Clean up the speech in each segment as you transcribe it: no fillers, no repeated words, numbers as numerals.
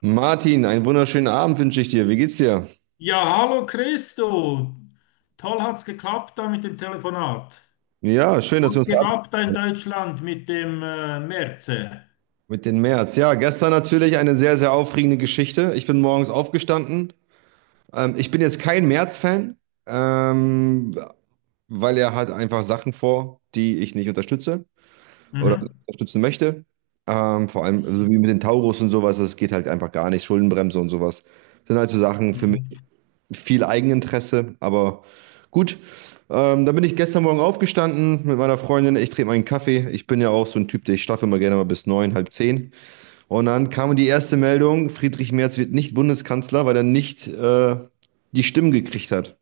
Martin, einen wunderschönen Abend wünsche ich dir. Wie geht's dir? Ja, hallo Christo. Toll hat's geklappt da mit dem Telefonat. Ja, schön, dass wir Was uns geht verabreden ab da in können Deutschland mit dem Merz? mit den März. Ja, gestern natürlich eine sehr, sehr aufregende Geschichte. Ich bin morgens aufgestanden. Ich bin jetzt kein März-Fan, ähm, weil er hat einfach Sachen vor, die ich nicht unterstütze oder Mhm. unterstützen möchte. Vor allem so wie mit den Taurus und sowas, das geht halt einfach gar nicht. Schuldenbremse und sowas sind halt so Sachen für mich. Mhm. Viel Eigeninteresse, aber gut. Dann bin ich gestern Morgen aufgestanden mit meiner Freundin. Ich trinke meinen Kaffee. Ich bin ja auch so ein Typ, der ich schlafe immer gerne mal bis neun, halb zehn. Und dann kam die erste Meldung: Friedrich Merz wird nicht Bundeskanzler, weil er nicht die Stimmen gekriegt hat.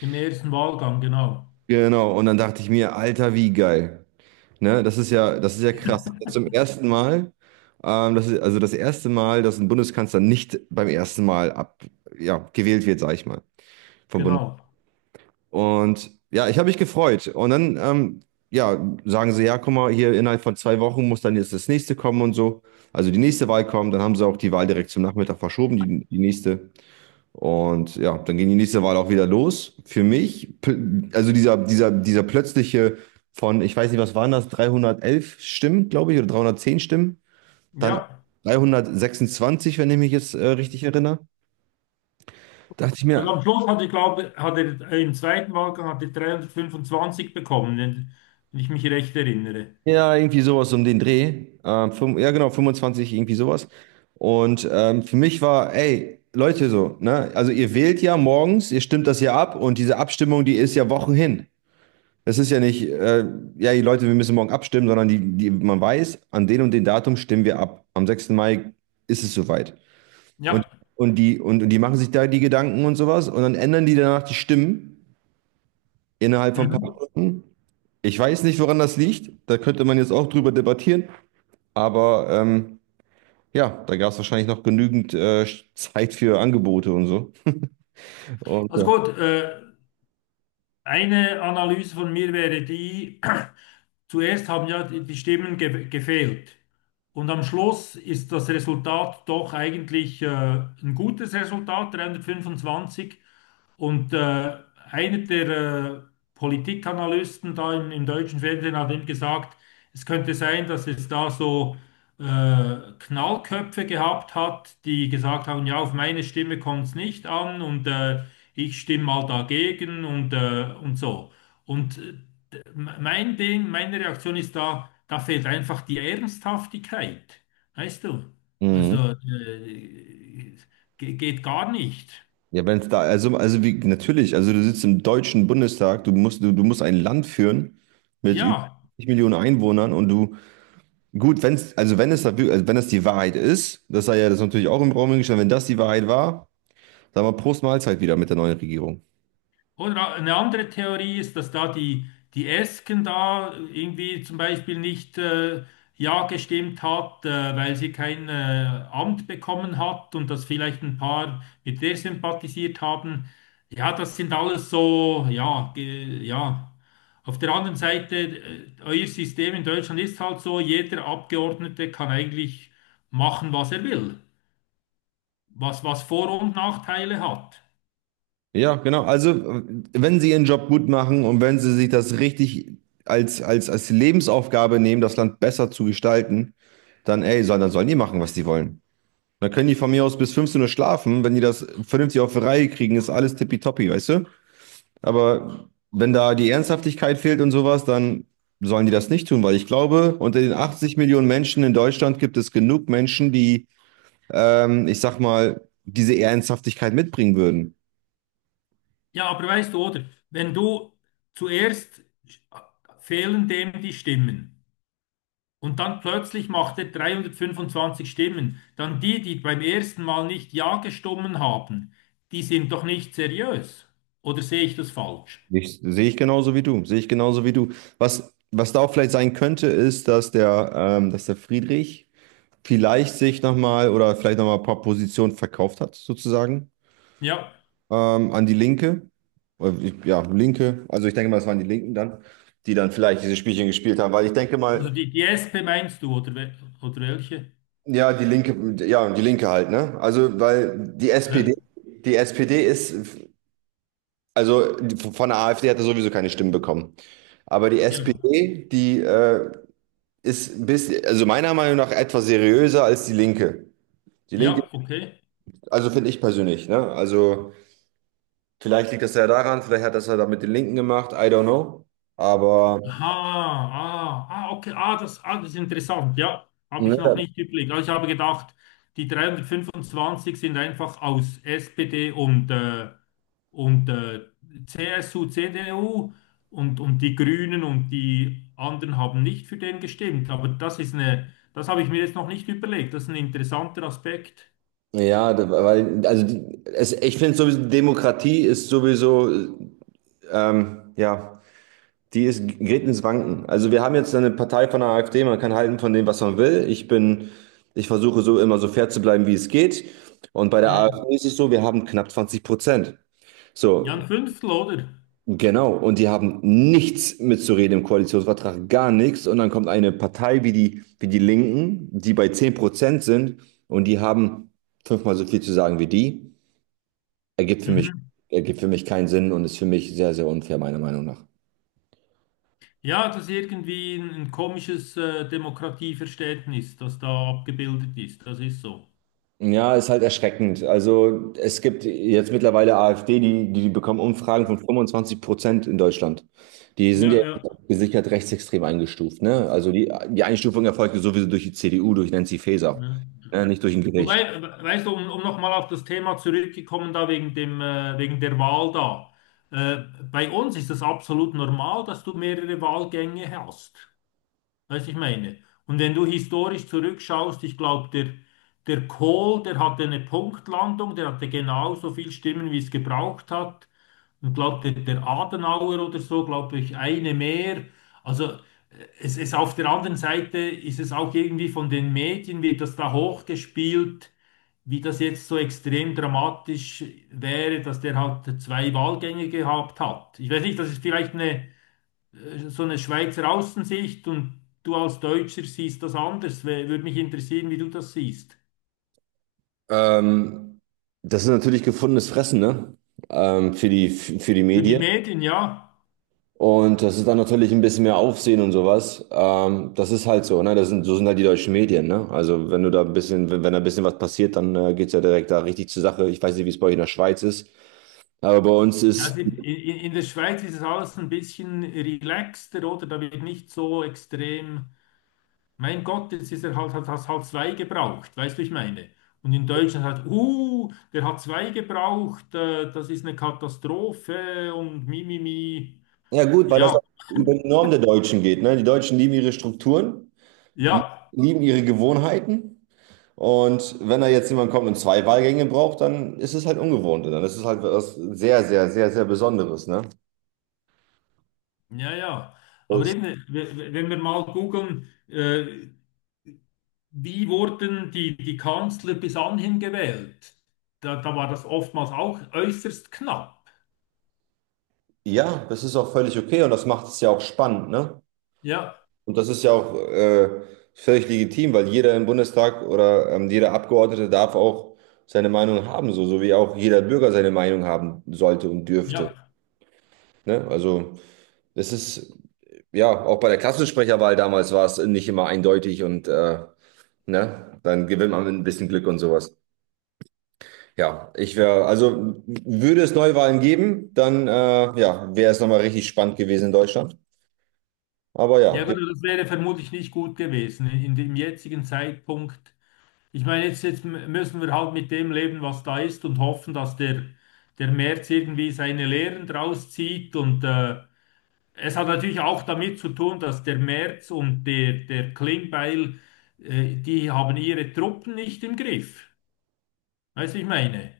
Im ersten Wahlgang, genau. Genau. Und dann dachte ich mir: Alter, wie geil. Ne? Das ist ja krass. Zum ersten Mal, das ist also das erste Mal, dass ein Bundeskanzler nicht beim ersten Mal ja, gewählt wird, sag ich mal, vom Bundestag. Genau. Und ja, ich habe mich gefreut. Und dann, ja, sagen sie: Ja, guck mal, hier innerhalb von 2 Wochen muss dann jetzt das nächste kommen und so. Also die nächste Wahl kommt, dann haben sie auch die Wahl direkt zum Nachmittag verschoben, die nächste. Und ja, dann ging die nächste Wahl auch wieder los. Für mich, also dieser plötzliche von, ich weiß nicht, was waren das, 311 Stimmen, glaube ich, oder 310 Stimmen, dann auf Ja. 326, wenn ich mich jetzt richtig erinnere, dachte ich Und mir: am Schluss hat er, glaube hat er im zweiten Wahlgang hat er 325 bekommen, wenn ich mich recht erinnere. Ja, irgendwie sowas um den Dreh. Ja, genau, fünfundzwanzig, irgendwie sowas. Und für mich war: Ey, Leute, so, ne? Also ihr wählt ja morgens, ihr stimmt das ja ab, und diese Abstimmung, die ist ja Wochen hin. Das ist ja nicht ja, die Leute, wir müssen morgen abstimmen, sondern die, man weiß, an den und den Datum stimmen wir ab. Am 6. Mai ist es soweit. Und, Ja. und die machen sich da die Gedanken und sowas, und dann ändern die danach die Stimmen innerhalb von ein paar Mhm. Stunden. Ich weiß nicht, woran das liegt. Da könnte man jetzt auch drüber debattieren. Aber ja, da gab es wahrscheinlich noch genügend Zeit für Angebote und so. Und, Also ja. gut, eine Analyse von mir wäre die, zuerst haben ja die Stimmen ge gefehlt. Und am Schluss ist das Resultat doch eigentlich ein gutes Resultat, 325. Und einer der äh, Politikanalysten da im deutschen Fernsehen hat eben gesagt, es könnte sein, dass es da so äh, Knallköpfe gehabt hat, die gesagt haben, ja, auf meine Stimme kommt es nicht an, und ich stimme mal dagegen und und so. Und mein Ding, meine Reaktion ist da, da fehlt einfach die Ernsthaftigkeit. Weißt du? Also Mhm. äh, äh, geht gar nicht. Ja, wenn es da, also, natürlich, also du sitzt im Deutschen Bundestag, du musst ein Land führen mit über Ja. 50 Millionen Einwohnern und du, gut, wenn es, also wenn das die Wahrheit ist, das sei ja das natürlich auch im Raum gestellt, wenn das die Wahrheit war, dann mal Prost Mahlzeit wieder mit der neuen Regierung. Oder eine andere Theorie ist, dass da die Esken da irgendwie zum Beispiel nicht ja gestimmt hat, weil sie kein Amt bekommen hat und dass vielleicht ein paar mit der sympathisiert haben. Ja, das sind alles so, ja. Auf der anderen Seite, euer System in Deutschland ist halt so, jeder Abgeordnete kann eigentlich machen, was er will, was, was Vor- und Nachteile hat. Ja, genau. Also, wenn sie ihren Job gut machen und wenn sie sich das richtig als Lebensaufgabe nehmen, das Land besser zu gestalten, dann, ey, dann sollen die machen, was die wollen. Dann können die von mir aus bis 15 Uhr schlafen. Wenn die das vernünftig auf die Reihe kriegen, ist alles tippitoppi, weißt du? Aber wenn da die Ernsthaftigkeit fehlt und sowas, dann sollen die das nicht tun, weil ich glaube, unter den 80 Millionen Menschen in Deutschland gibt es genug Menschen, die, ich sag mal, diese Ernsthaftigkeit mitbringen würden. Ja, aber weißt du, oder? Wenn du zuerst fehlen dem die Stimmen und dann plötzlich macht er 325 Stimmen, dann die, die beim ersten Mal nicht ja gestimmt haben, die sind doch nicht seriös. Oder sehe ich das falsch? Sehe ich genauso wie du, sehe ich genauso wie du. Was da auch vielleicht sein könnte, ist, dass der Friedrich vielleicht sich nochmal, oder vielleicht nochmal ein paar Positionen verkauft hat, sozusagen, Ja, an die Linke. Oder ja, Linke. Also ich denke mal, es waren die Linken dann, die dann vielleicht diese Spielchen gespielt haben, weil ich denke also mal, die SP meinst du, oder, oder welche? Ja, die Linke halt, ne? Also, weil die Hä? SPD, die SPD ist, von der AfD hat er sowieso keine Stimmen bekommen. Aber die Ja, SPD, die ist ein bisschen, also meiner Meinung nach, etwas seriöser als die Linke. Die Linke, ja, okay. also finde ich persönlich, ne? Also vielleicht liegt das ja daran, vielleicht hat das ja da mit den Linken gemacht, I don't know. Aber Aha, okay, das ist interessant, ja, habe ich noch ne, nicht überlegt. Also ich habe gedacht, die 325 sind einfach aus SPD und CSU, CDU und die Grünen und die anderen haben nicht für den gestimmt. Aber das ist eine, das habe ich mir jetzt noch nicht überlegt. Das ist ein interessanter Aspekt. ja, weil, also die, es, ich finde sowieso, Demokratie ist sowieso, ja, gerät ins Wanken. Also wir haben jetzt eine Partei von der AfD, man kann halten von dem, was man will. Ich versuche so immer so fair zu bleiben, wie es geht. Und bei der Mhm. AfD ist es so, wir haben knapp 20%. Ja, So. ein Fünftel, oder? Genau, und die haben nichts mitzureden im Koalitionsvertrag, gar nichts. Und dann kommt eine Partei wie die, Linken, die bei 10% sind, und die haben fünfmal so viel zu sagen wie die. Ergibt für mich, Mhm. ergibt für mich keinen Sinn und ist für mich sehr, sehr unfair, meiner Meinung nach. Ja, das ist irgendwie ein komisches Demokratieverständnis, das da abgebildet ist. Das ist so. Ja, ist halt erschreckend. Also es gibt jetzt mittlerweile AfD, die bekommen Umfragen von 25% in Deutschland. Die sind ja Ja, ja. gesichert rechtsextrem eingestuft. Ne? Also die Einstufung erfolgte sowieso durch die CDU, durch Nancy Faeser, Ne? ne? Nicht durch ein Wobei, Gericht. Weißt du, um nochmal auf das Thema zurückgekommen, da wegen wegen der Wahl da. Äh, Bei uns ist das absolut normal, dass du mehrere Wahlgänge hast. Weißt du, ich meine? Und wenn du historisch zurückschaust, ich glaube, der Kohl, der hatte eine Punktlandung, der hatte genauso viel Stimmen, wie es gebraucht hat. Und glaube, der Adenauer oder so, glaube ich, eine mehr. Also es ist auf der anderen Seite, ist es auch irgendwie von den Medien, wird das da hochgespielt, wie das jetzt so extrem dramatisch wäre, dass der halt zwei Wahlgänge gehabt hat. Ich weiß nicht, das ist vielleicht eine so eine Schweizer Außensicht und du als Deutscher siehst das anders. Würde mich interessieren, wie du das siehst. Ähm, Das ist natürlich gefundenes Fressen, ne? Für die Für die Medien. Medien, ja. Und das ist dann natürlich ein bisschen mehr Aufsehen und sowas. Das ist halt so, ne? So sind halt die deutschen Medien, ne? Also wenn du da ein bisschen, wenn da ein bisschen was passiert, dann geht's ja direkt da richtig zur Sache. Ich weiß nicht, wie es bei euch in der Schweiz ist, aber bei uns Also ist, in der Schweiz ist es alles ein bisschen relaxter, oder? Da wird nicht so extrem, mein Gott, jetzt ist er halt, hat halt zwei gebraucht, weißt du, ich meine. Und in Deutschland halt, der hat zwei gebraucht, das ist eine Katastrophe und mimimi. ja gut, weil das Ja, auch über die Norm der Deutschen geht, ne? Die Deutschen lieben ihre Strukturen, lie- ja, lieben ihre Gewohnheiten. Und wenn da jetzt jemand kommt und zwei Wahlgänge braucht, dann ist es halt ungewohnt. Und dann ist es halt was sehr, sehr, sehr, sehr Besonderes, ne? ja, ja. Aber Das, eben, wenn wir mal googeln, wie wurden die Kanzler bis anhin gewählt? Da, da war das oftmals auch äußerst knapp. ja, das ist auch völlig okay, und das macht es ja auch spannend, ne? Ja, Und das ist ja auch völlig legitim, weil jeder im Bundestag oder jeder Abgeordnete darf auch seine Meinung haben, so, so wie auch jeder Bürger seine Meinung haben sollte und dürfte. ja. Ne? Es ist, ja, auch bei der Klassensprecherwahl damals war es nicht immer eindeutig, und ne, dann gewinnt man mit ein bisschen Glück und sowas. Ja, also würde es Neuwahlen geben, dann ja, wäre es nochmal richtig spannend gewesen in Deutschland. Aber Ja, ja. gut, das wäre vermutlich nicht gut gewesen in dem jetzigen Zeitpunkt. Ich meine, jetzt müssen wir halt mit dem leben, was da ist und hoffen, dass der März irgendwie seine Lehren draus zieht. Und es hat natürlich auch damit zu tun, dass der März und der Klingbeil, die haben ihre Truppen nicht im Griff. Weißt du, ich meine?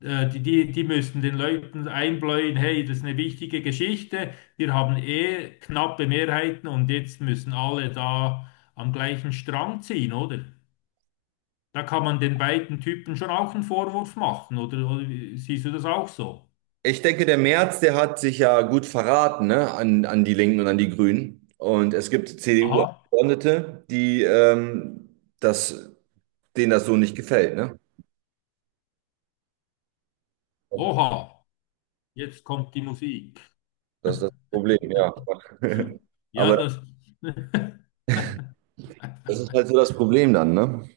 Die, die müssten den Leuten einbläuen, hey, das ist eine wichtige Geschichte, wir haben eh knappe Mehrheiten und jetzt müssen alle da am gleichen Strang ziehen, oder? Da kann man den beiden Typen schon auch einen Vorwurf machen, oder, siehst du das auch so? Ich denke, der Merz, der hat sich ja gut verraten, ne, an die Linken und an die Grünen. Und es gibt Aha, CDU-Abgeordnete, denen das so nicht gefällt, ne? oha, jetzt kommt die Musik. Das ist das Problem, ja. Ja, Aber das. das ist halt so das Problem dann, ne?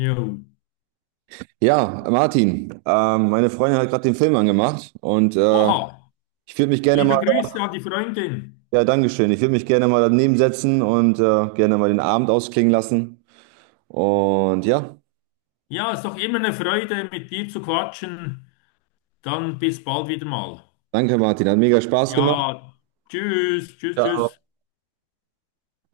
Jo. Ja, Martin, meine Freundin hat gerade den Film angemacht, und Oha, ich würde mich gerne mal, liebe Grüße an die Freundin. ja, Dankeschön, ich würde mich gerne mal daneben setzen und gerne mal den Abend ausklingen lassen. Und ja, Ja, ist doch immer eine Freude, mit dir zu quatschen. Dann bis bald wieder mal. danke, Martin, hat mega Spaß gemacht. Ja, tschüss, tschüss, tschüss. Ja,